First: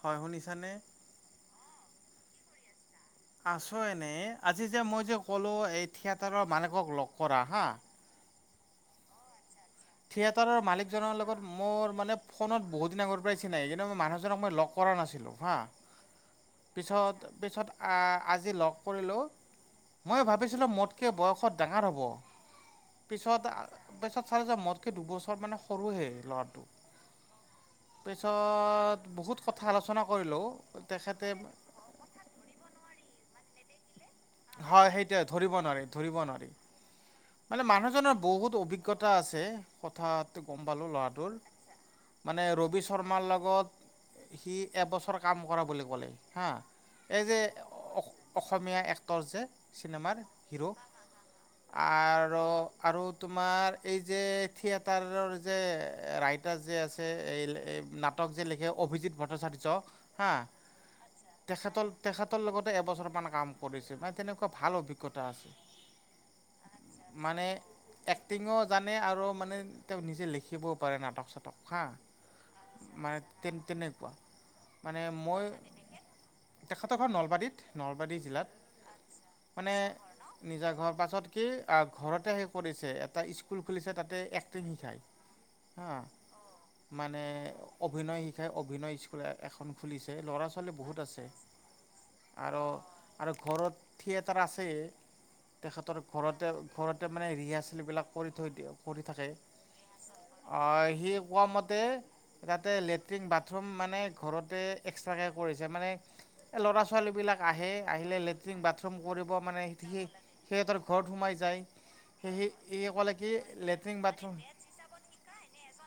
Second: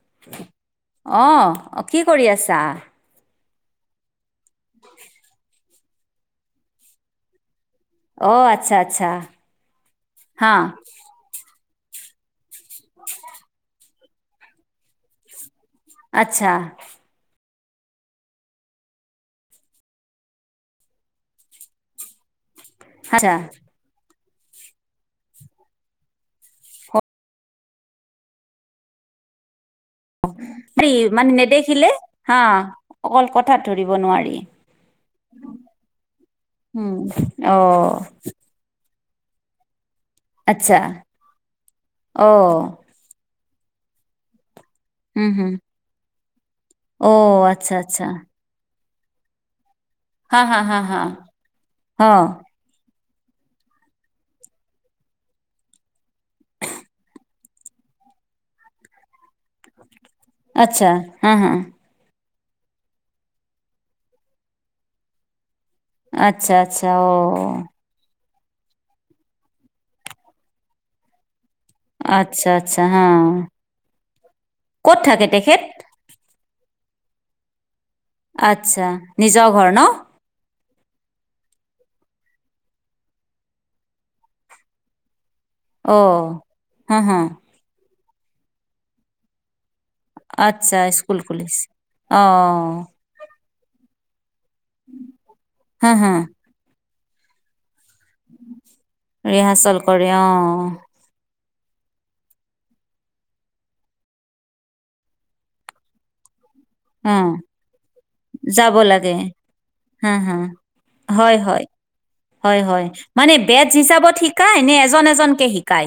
হয় শুনিছানে? অঁ কি কৰি আছা? আছো এনেই আজি যে মই যে ক'লোঁ এই থিয়েটাৰৰ মালিকক লগ কৰা হা অ আটচ্ছা আটচ্ছা থিয়েটাৰৰ মালিকজনৰ লগত মোৰ মানে ফোনত বহুত দিন আগৰ পৰাই চিনাই কিন্তু মই মানুহ জনক মই লগ কৰা নাছিলোঁ হা আটচ্ছা পিছত পিছত আজি লগ কৰিলোঁ মই ভাবিছিলোঁ মোতকৈ বয়সত ডাঙৰ হ'ব। আচ্ছা পিছত পিছত চালো যে মোতকে দুবছৰ মান সৰুহে ল'ৰাটো পিছত বহুত কথা আলোচনা কৰ হেৰি মানে নেদেখিলে হা অকল কথাত ধৰিব নোৱাৰি হয় সেইটোয়ে ধৰিব নোৱাৰি ধৰিব নোৱাৰি উম, মানে অ' মানুহজনৰ বহুত অভি জ্ঞতা আছে কথাত গম আচ্ছা পালোঁ ল'ৰাটোৰ মানে অ' ৰবি শৰ্মাৰ লগত সি এবছৰ উম, কাম হম কৰা বুলি ক'লে হা। এই যে অ' আচ্ছা আচ্ছা অস অসমীয়া এক্টৰ যে। চিনেমাৰ হা হা সিৰৌ, হা হা অ' আৰু আৰু তোমাৰ এই যে থিয়েটাৰৰ যে ৰাইটাৰ যে আছে এই নাট টক যে লিখে অভিজিত ভট্টাচাৰ্য হা, আচ্ছা হা হা তেখেতৰ-তেখেতৰ লগতে এবছৰমান কাম কৰিছিল পাই তেনেকোৱা ভাল অভিজ্ঞতা আছে। আটচ্ছা আটচ্ছা অ অ এক্টিংও জানে আৰু মানে তেওঁ নিজে লিখিবও পাৰে নাটক চাতক। হা আচ্ছা আচ্ছা হা মানে তে তেনেকুৱা ক'ত মানে থাকে মই তেখেত? তেখেতৰ ঘৰ নলবাৰীত নলবাৰী জিলাত আটচ্ছা। মানে নিজা ঘৰ পাছত কি ঘৰতে আহি কৰিছে এটা স্কুল খুলিছে তাতে এক্টিং শিকাই। হ অ' হা হা মানে অভিনয় শিক্ষাই অভিনয় স্কুল এ এখন খুলিছে ল'ৰা-ছোৱালী আচ্ছা বহুত স্কুল আছে খুলিছে আৰু অ' আৰু ঘৰত থিয়েটাৰ আছেই হা তেখেতৰ হা ঘৰতে, ঘৰতে মানে ৰিহাৰ্ছেলবিলাক কৰি থৈ দিয়ে কৰি থাকে ৰিহাৰ্চেল কৰে অ হে কোৱামতে ইয়াতে লেট্ৰিন বাথৰুম মানে ঘৰতে এক্সট্ৰাকে কৰিছে মানে ল'ৰা -ছোৱালী অ বিলাক আহে। আহিলে লেট্ৰিন যাব বাথৰুম লাগে কৰিব মানে হে হা হা সিহঁতৰ ঘৰত হয় সোমাই যায়। হয় সি হয়, সি হয় ক'লে কি মানে বেচ লেট্ৰিন হিচাপে বাথৰুম শিকাই নে এজন এজনকে শিকাই।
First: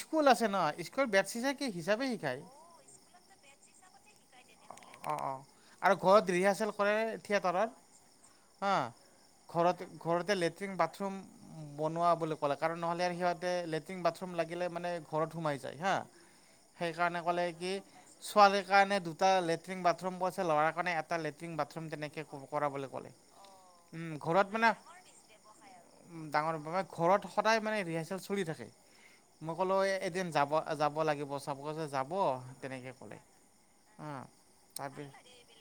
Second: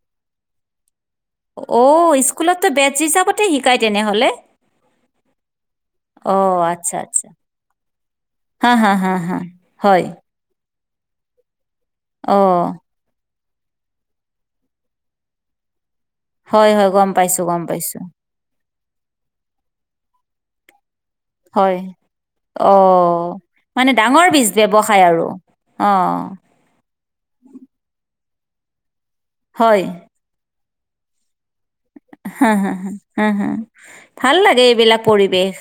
স্কুল আছে ন স্কুল বেচ নে কি হিচাবে শিকাই। বেট হিচাপতে শিকাই তেনেহলে। অ', অ', আৰু ঘৰত অ ৰিহাৰ্চেল আচ্ছা কৰে আচ্ছা থিয়েটাৰত। হা হা অ', হা হা ঘৰতে হয় ঘৰতে ল লেটিন, বাথৰুম বনোৱা বুলি অ ক'লে কাৰণ নহ'লে আৰু তে লেট্ৰিন, বাথৰুম লাগিলে মানে ঘৰত সোমাই যায় হা, হয় হয় গম সেকৰ্নে পাইছো কলে গম কি পাইছো ছোৱালীৰ কাৰণে দুটা লেট্ৰিন, বাথৰুম আছে ল'ৰাৰ কাৰণে এ এটা লেটিন, হয় বাথৰুম তেনেকে অ কৰাবলৈ কলে, মানে উম ডাঙৰ ঘৰত বিজ মানে ব্যৱসায় আৰু অ উম, ডাঙৰ বাবা। ঘৰত সদায় মানে ৰিহাৰ্চেল চলি থাকে, মই ক'লো হয় এদিন যাব-যাব লাগিব পাপ কৈছে যাব। হ, হ, তেনেকৈ ক'লে হ, হ, ভাল লাগে এইবিলাক তাৰপিছত পৰিৱেশ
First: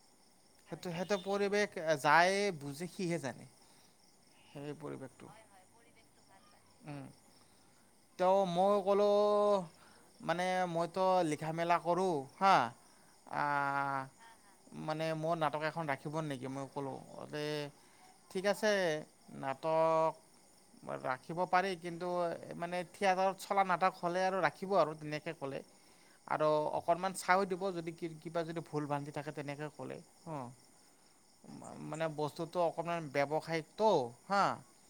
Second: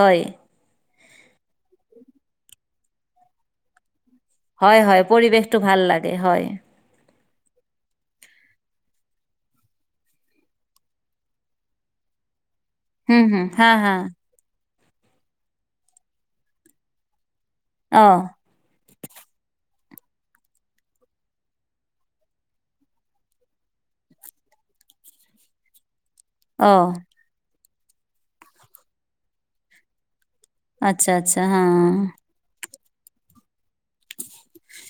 হয়। সেইটো, সেইটো পৰিৱেশ যায় বুজি সিহে জানে। সেই হয়, হয় পৰিৱেশটো ভাল লাগে হয়। উম। তেওঁ মই ক'লোঁ মানে মইতো লিখা মেলা কৰোঁ হা। হম, হুম হা, হা। মানে মোৰ নাটক এখন ৰাখিব নেকি মই ক'লোঁ যে অ'। ঠিক আছে নাটক, ৰাখিব পাৰি কিন্তু মানে থিয়েটাৰত চলা নাটক হ'লে আৰু ৰাখিব আৰু ধুনীয়া যে কলে আৰু অকমান চা দিব যদি কিবা যদি ভুল বান্ধি থাকে তেনেকে ক'লে অ'। মানে বস্তুটো অকণমান ববিবেচনাটো হা।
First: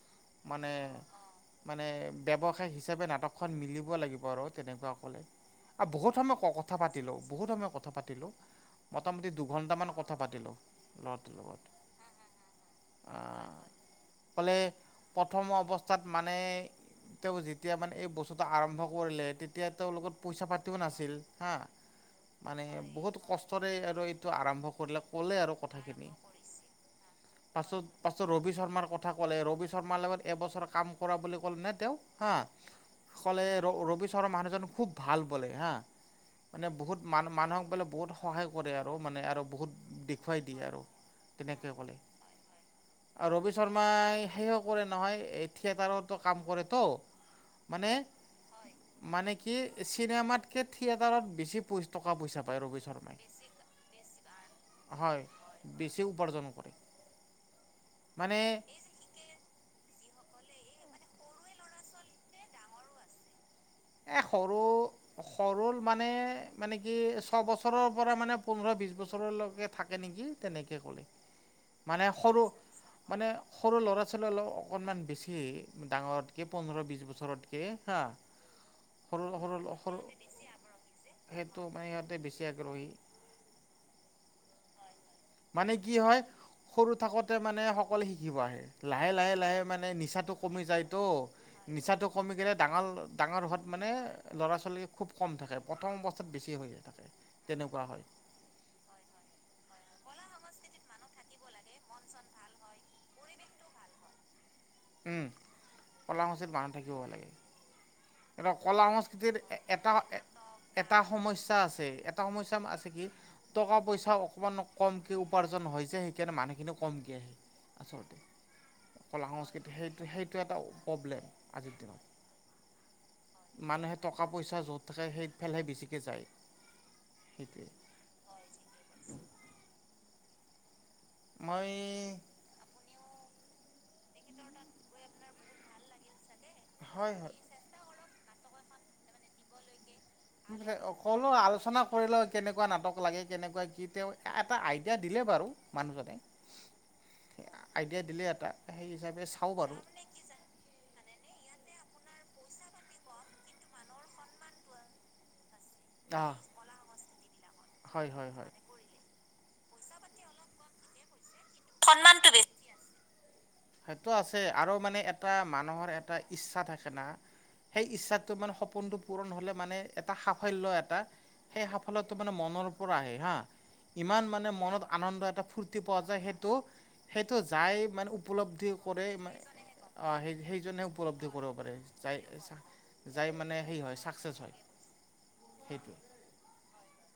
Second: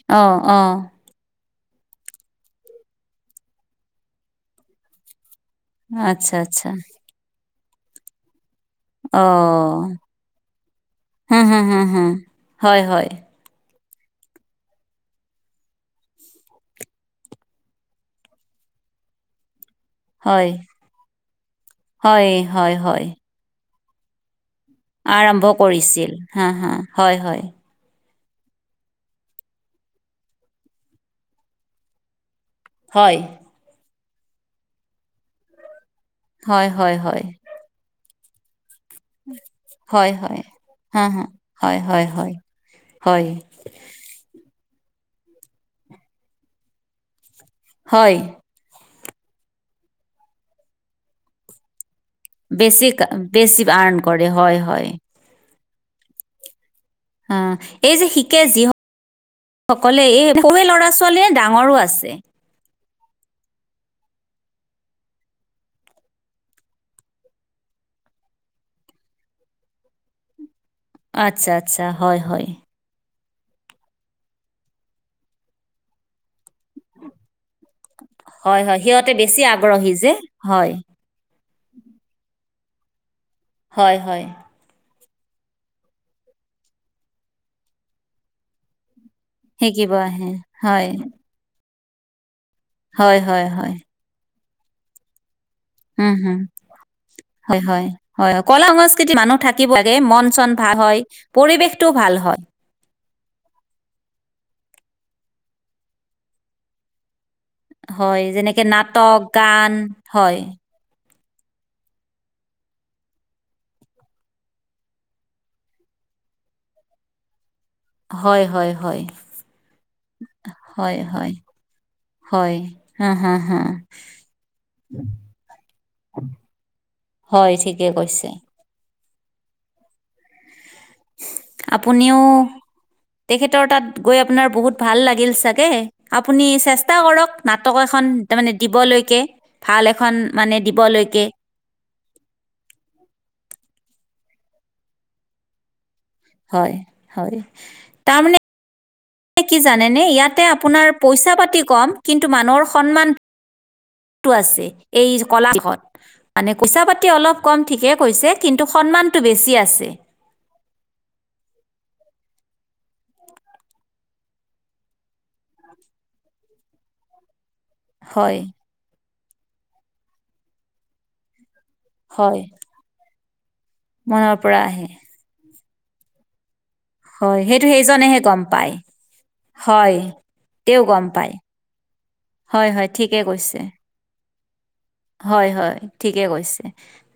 অ', মানে, অ', মানে। ব্যৱসায় হিচাবে নাটকখন মিলিব লাগিব আৰু তেনেকুৱা ক'লে। আৰু বহুত আচ্ছা, সময় আচ্ছা। কথা পাতিলোঁ বহুত সময় কথা পাতিলোঁ। অটোমেটিক দুই অ', ঘণ্টামান কথা পাতিলোঁ হু, ল'ৰাটোৰ হু, লগত। হু, হু। হয়, হয়। অক'লে প্ৰথম অৱস্থাত মানে তেওঁক যেতিয়া মানে এই বস্তুতটো আৰম্ভ কৰিলে তেতিয়া তেওঁৰ লগত পইচা হয়, পাতিও নাছিল হা হয়, মানে হয়, হয়। বহুত কষ্টৰে আৰু আৰম্ভ কৰিলে ক'লে আৰম্ভ আৰু কথাখিনি কৰিছিল। হা, হা। হয়, হয়। পাছত। পাছত ৰবি শৰ্মাৰ কথা ক'লে ৰবি শৰ্মাৰ লগত এবছৰ কাম কৰা বুলি ক'লে নে তেওঁ হা হয়। ক'লে ৰবি শৰ্মা মানুহজন খুব ভাল বোলে হা। হয়, মানে হয়, বহুত হয়। মানুহ মানুহক বোলে বহুত সহায় কৰে আৰু মানে আৰু বহুত হয়, দেখুৱাই হয়। দিয়ে আৰু হা, হা। তেনেকৈ হয়, ক'লে। হয়, হয়। হয়। ৰবি শৰ্মাই সে কৰে নহয় থিয়েটাৰত কাম কৰেতো মানে হয়। মানে কি চিনেমাতকে থিয়েটাৰত বেছি প টকা পইচা পায় ৰবি বেছি কা বেছি আৰ্ণ কৰে। হয়, শৰ্মাই হয় বেছি উপাৰ্জন কৰে। অ' এই যে মানে শিকে যি সকলে এই সৰুে ল'ৰা -ছোৱালীয়ে ডাঙৰো আছে। এ সৰু সৰুৰ মানে, মানে কি ছবছৰৰ পৰা মানে পোন্ধৰ বিছ বছৰলৈকে থাকে নেকি? তেনেকে ক'লে, আচ্ছা, আচ্ছা। মানে হয়, হয়। সৰু মানে সৰু ল'ৰা-ছোৱালী অলপ অকণমান বেছি, ডাঙৰতকৈ পোন্ধৰ বিছ বছৰতকৈ হা। হয় হয়, সিহঁতে সৰু বেছি সৰু আগ্ৰহী সৰু যে হয়। সেইটো হ'ব পাৰে, সিহঁতে বেছি আগ্ৰহী। হয় হয়। মানে কি হয়, সৰু থাকোঁতে মানে সকলোৱে শিকিব আহে। লাহে লাহে লাহে মানে শিকিব আহে নিচাটো কমি হয় যায়তো। নিচাটো কমি গ'লে ডাঙৰ, হয় ডাঙৰ হয় হোৱাত হয় মানে ল'ৰা ছোৱালী খুব খং থাকে, প্ৰথম উম অৱস্থাত হম বেছি হৈ থাকে তেনেকুৱা হয়। কলা-সংস্কৃতিৰ মানুহ থাকিব লাগে। মন চন ভাল হয়, পৰিৱেশটো ভাল হয়। উম্, কলাসূচীত মানুহ থাকিব লাগে। হয় যেনেকে নাটক কলা-সংস্কৃতিৰ গান এটা হয় এটা সমস্যা আছে, এটা সমস্যা আছে কি? টকা-পইচা অকণমান কমকৈ উপাৰ্জন হয় যে, সেইকাৰণে মানুহখিনিও কমকৈ আহে। আচলতে, হয় হয় হয় কলা-সংস্কৃতিৰ সেইটো সেইটো এটা হয় হয় প্ৰব্লেম আজিৰ দিনত। হয়, হা হা! হা মানুহে টকা-পইচা য'ত থাকে, সেইফালেহে বেছিকৈ যায়। হয়, সেইটোৱে ঠিকেই কৈছে! মই আপুনিও, তেখেতৰ তাত গৈ আপোনাৰ বহুত ভাল লাগিল চাগে। আপুনি চেষ্টা হয় কৰক, হয় নাটক এখন তাৰমানে দিবলৈকে ভাল এখন। মানে দিবলৈকে সকলো আলোচনা ধৰি লওঁক, কেনেকুৱা নাটক লাগে। কেনেকুৱা কি তেওঁ এটা আইডিয়া দিলে বাৰু মানুহজনে। হয় হয়, আইডিয়া তাৰ দিলে এটা সেই হিচাপে মানে চাওঁ কি বাৰু জানেনে, ইয়াতে আপোনাৰ। পইচা পাতি কম, কিন্তু মানুহৰ সন্মান টো আছে, এই কলাষত অঁ মানে পইচা-পাতি অলপ কম ঠিকে হয় কৈছে। হয় হয় কিন্তু সন্মানটো বেছি আছে। সন্মানটো বেছি সেইটো আছে আৰু মানে এটা মানুহৰ এটা ইচ্ছা থাকে না, সেই ইচ্ছাটো হয় মানে সপোনটো পূৰণ হ'লে মানে, এটা সাফল্য এটা। সেই সাফল্যটো মানে হয় মনৰ হা, ইমান মনৰ মানে পৰা মনত আহে আনন্দ এটা ফুৰ্তি পোৱা যায়। সেইটো সেইটো হয় যাই মানে সেইজনেহে গম উপলব্ধি পায় কৰে, হয় সেই তেওঁ সেইজনে গম উপলব্ধি পায় কৰিব পাৰে। হয় হয় যায়। ঠিকে যায় কৈছে মানে সেই হয় চাস্কেছ হয়, হয় হয় সেইটোৱে। ঠিকে কৈছে,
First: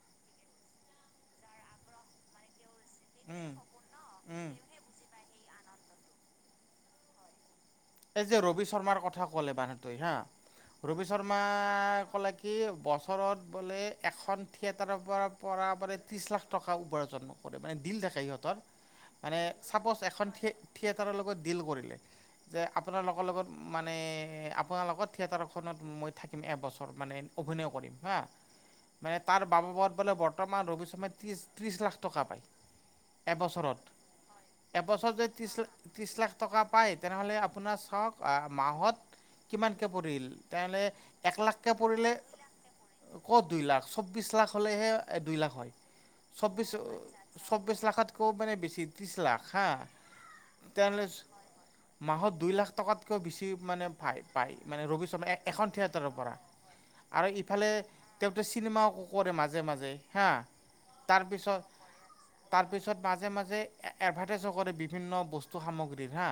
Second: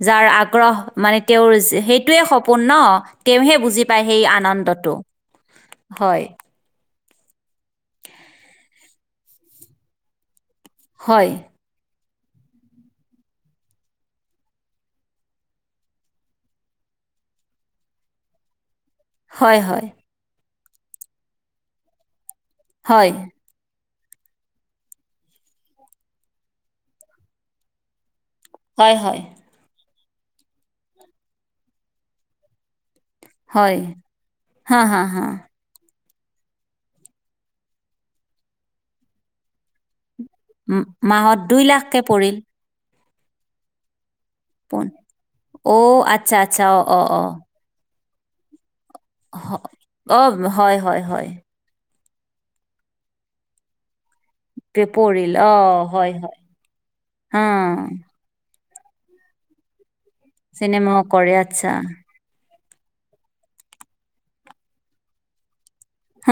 যাৰ আগ্ৰহ মানে তেওঁৰ সেইটোয়ে সপোন ন! তেওঁহে সেইটো বুজি পায় সেই আনন্দটো, হয়। এই যে ৰবি শৰ্মাৰ কথা ক'লে মানুহটোৱে হা, ৰবি হয় শৰ্মা এ ক'লে, কি বছৰত বোলে এখন থিয়েটাৰৰ পৰা পৰা বোলে ত্ৰিছ লাখ টকা উপাৰ্জন কৰে, মানে দিল দেখে সিহঁতৰ। মানে হয় হয় ছাপ'জ এখন থিয়েটাৰৰ লগত ডিল কৰিলে, যে হয়, আপোনালোকৰ লগত মানে আপোনালোকৰ থিয়েটাৰখনত মই থাকিম, এবছৰ মানে অভিনয় কৰিম হা। হয়, মানে হয়, তাৰ বাববত বোলে, বৰ্তমান ৰবি শৰ্মাই ত্ৰিশ ত্ৰিশ লাখ টকা পায়। হয়, এবছৰত, হা, হা, এবছৰত হা, যদি ত্ৰিশ লাখ ত্ৰিছ লাখ টকা পায়, তেনেহ'লে আপোনাৰ চাওঁক মাহত কিমানকে পৰিল। তেতিয়া হ'লে, ম- মাহত একলাখ দুই কে লাখকে পৰিলে পৰিল ক'ত দুই লাখ, চৌবিছ লাখ পোন হ'লেহে দুই লাখ হয় অ' আচ্ছা, আচ্ছা, চৌ্বিছ অ', অ', অ', চৌব্বিছ লাখতকৈও মানে বেছি। তিছ লাখ হা হ- অ', হয়, তেতিয়া হয়, হ'লে। হয়, মাহত দুই লাখ টকাতকৈ বেছি মানে পায়। পায় মানে পে- ৰবি শৰ্মা পৰিল এখন অ' হয়, থিয়েটাৰৰ পৰা হয়, আৰু হা, ইফালে। তেওঁত চিনেমাও কৰে মাজে মাজে হা চিনেমাও কৰে তাৰপিছত। আচ্ছা, তাৰ পিছত মাজে মাজে এডভাৰ্টাইজো কৰে বিভিন্ন বস্তু সামগ্ৰীৰ হা।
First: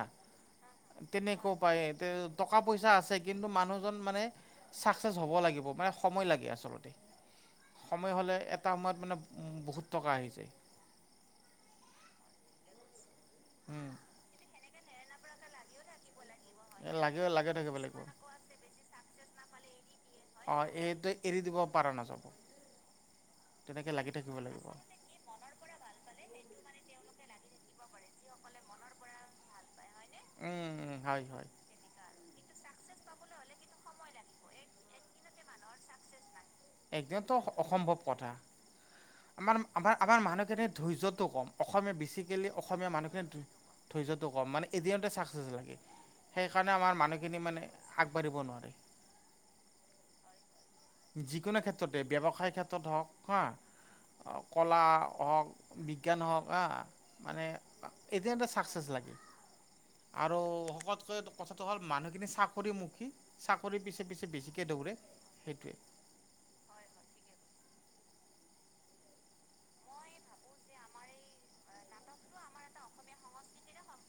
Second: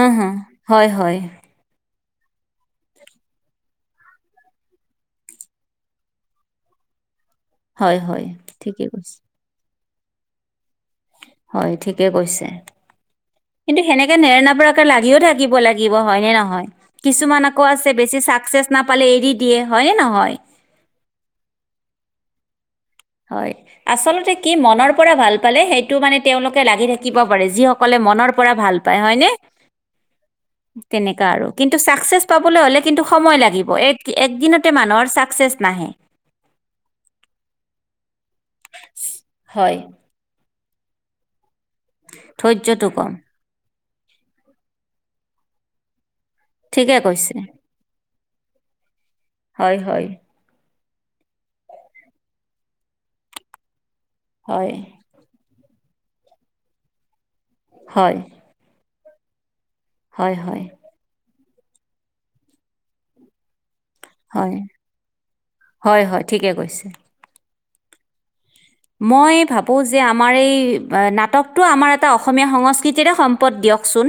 তেনেকৈ পায় এ টকা পইচা আছে কিন্তু মানুহজন মানে। ছাকচেছ হ'ব লাগিব মানে সময় লাগে আচলতে হয়, সময় হয়, হ'লে এটা ঠিকে সময়ত মানে। কৈছে, বহুত টকা আহিছে। হয় ঠিকে কৈছে কিন্তু উম সেনেকে নেৰানেপেৰা। লাগিও থাকিব লাগিব হয় নে নহয়। লাগে কিছুমান লাগে আকৌ থাকিব আছে লাগিব বেছি চাকচেচ নাপালে এৰি দিয়ে হয়ে নহয়। অ এইটোয়ে। এৰি দিব পৰা নাযাব। হয় তেনেকে লাগি আচলতে থাকিব কি লাগিব মনৰ। পৰা ভাল পালে সেইটো মানে তেওঁলোকে লাগি থাকিব পাৰে যিসকলে মনৰ পৰা ভাল পায় হয় নে। উম উম হয় তেনেকা হয় আৰু কিন্তু চাকচেচ পাবলৈ হলে কিন্তু সময় লাগিব এক একদিনত। টে মানুহৰ ছাকচেচ নাহে। একদিনতো অসম্ভৱ কথা। আমাৰ হয় আমাৰ আমাৰ মানুহখিনিৰ ধৈৰ্য্যটো কম অসমীয়া বেছিকেলি ধৈৰ্য্যটো অসমীয়া কম মানুহখিনি। ধৈৰ্যটো কম মান এদিনতে ছাকচেছ লাগে। সেইকাৰণে আমাৰ ঠিকে কৈছে মানুহখিনি মানে আগবাঢ়িব নোৱাৰে। হয় হয় যিকোনো ক্ষেত্ৰতে ব্যৱসায়ৰ ক্ষেত্ৰত হওঁক হা। হয় কলা হওঁক বিজ্ঞান হওঁক হা মানে। হয় এদিনতে চাকচেছ লাগে হয় আৰু হয় শকতকৈ। কথাটো হ'ল মানুহখিনি চাকৰিমুখী চাকৰি পিছে পিছে হয় বেছিকে দৌৰে সেইটোৱে। হয় হয় ঠিকে কৈছে। মই ভাবোঁ যে আমাৰ এই নাটকটো আমাৰ এটা অসমীয়া সংস্কৃতিৰে সম্পদ দিয়কচোন।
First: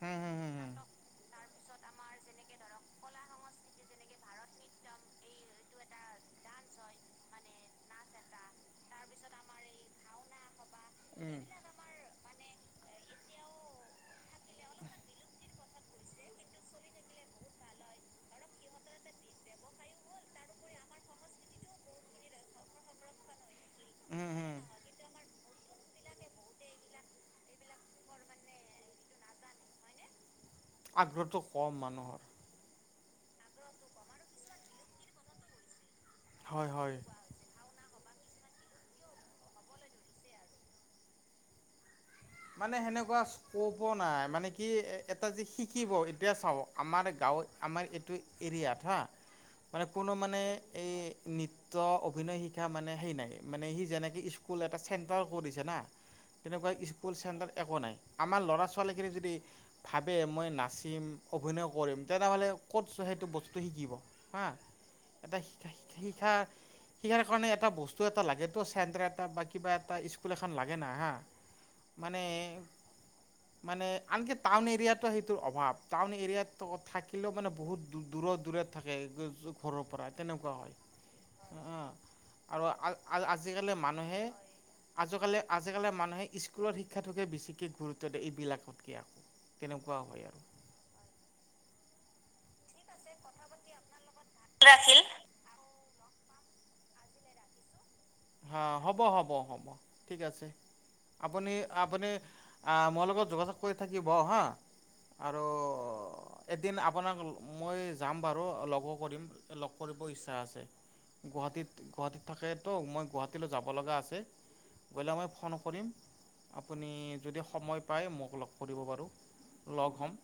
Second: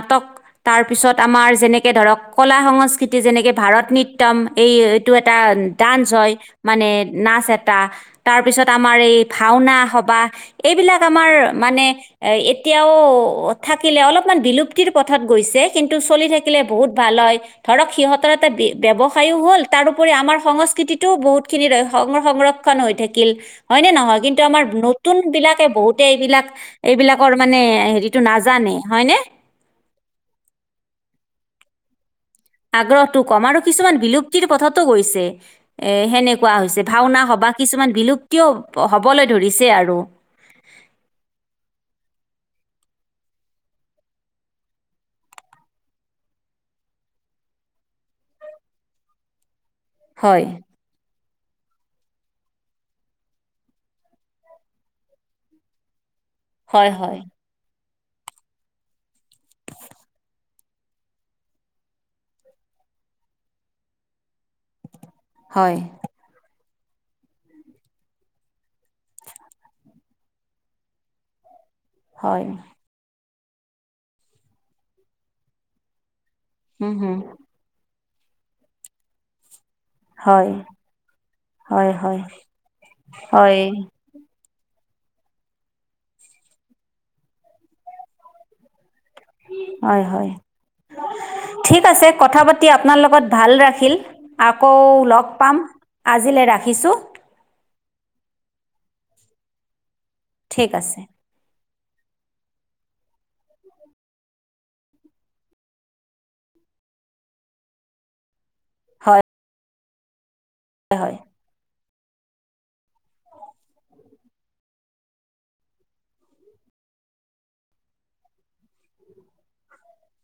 হুম হুম তাৰ পিছত আমাৰ যেনেকে ধৰক কলা সংস্কৃতি যেনেকে ভাৰত নৃত্যৰ। তম এই এইটো এটা ডান্স হয় মানে নাচ এটা তাৰপিছত। আমাৰ এই ভাওনা সবাহ এইবিলাক হুম হুম উম আমাৰ মানে এতিয়াও। থাকিলে অলপমান বিলুপ্তিৰ পথত গৈছে কিন্তু চলি থাকিলে বহুত ভাল হয়। ধৰক সিহঁতৰ এটা ব্যৱসায়ও হ'ল তাৰোপৰি আমাৰ সংস্কৃতিতটোও বহুতখিনি সং সংক্ষ। হৈ থাকিল হয় নে নহয় উম কিন্তু উম আমাৰ নতুন বিলাকে বহুত। এইবিলাক এইবিলাকৰ মানে হেৰিতটো নাজানে হয়নে। আগ্ৰহটো কম মানুহৰ। আগ্ৰহটো কম আৰু কিছুমান বিলুপ্তিৰ পঠতো গৈছে এ সেনেকুৱা হয় হৈছে হয় ভাওনা সবাহ। কিছুমান বিলুপ্তিও হ'বলৈ ধৰিছে আৰু। মানে হেনেকুৱা। ক'ব নাই মানে কি এটা যে শিকিব এইটোৱে চাব আমাৰ গাঁৱ আমাৰ এইটো। হেৰিয়াত হা মানে কোনো মানে হয় এই নৃ। অভিনয় শিক্ষা মানে হে নাই মানে সি যেনেকে স্কুল এটা চেণ্টাৰ কৰি দিছে না। তেনেকুৱা হয় স্কুল হয় চেণ্টাৰ একো নাই আমাৰ ল'ৰা- ছোৱালীখিনি যদি। ভাবে মই নাচিম অভিনয় কৰিম তেনেহ'লে ক'তছো সেইটো বস্তু শিকিব। হা এটা শিক্ষা হয় শিক্ষা। সিকাৰ কাৰণে এটা বস্তু এটা লাগেতো চেণ্টাৰ এটা বা কিবা এটা স্কুল এখন লাগে না। মানে, হয় মানে আনকি টাউন এৰিয়াতো সেইটোৰ অভাৱ, টাউন এৰিয়াত ত হুম হুম থাকিলেও মানে বহুত দূ দূৰত দূৰত থাকে গে জ ঘৰৰ পৰা তেনেকুৱা হয়। অ অ হয় হয় আৰু আ হয় আজিকালি মানুহে আজকালি আজিকালিৰ মানুহে স্কুলৰ শিক্ষাটোকে বেছিকৈ গুৰুত্ব দিয়ে এইবিলাকতকে আকৌ। তেনেকুৱা হয় হয়, আৰু ঠিক আছে কথা পাতি আপোনাৰ লগত ভাল ৰাখিল। আকৌ লগ পাম আজিলে ৰাখিছোঁ। হা, হ'ব হ'ব হ'ব ঠিক আছে। আপুনি আপুনি আ মোৰ লগত যোগাযোগ কৰি থাকিব হা? আৰু এদিন আপোনাক মই যাম বাৰু লগো হয় কৰিম। ত লগ কৰিব ইচ্ছা আছে, হয় হয় গুৱাহাটীত - গুৱাহাটীত থাকেতো মই গুৱাহাটীলৈ যাব লগা আছে, গ'লে মই ফোন কৰিম। আপুনি যদি সময় পায়, মোক লগ কৰিব বাৰু লগ হ'ম।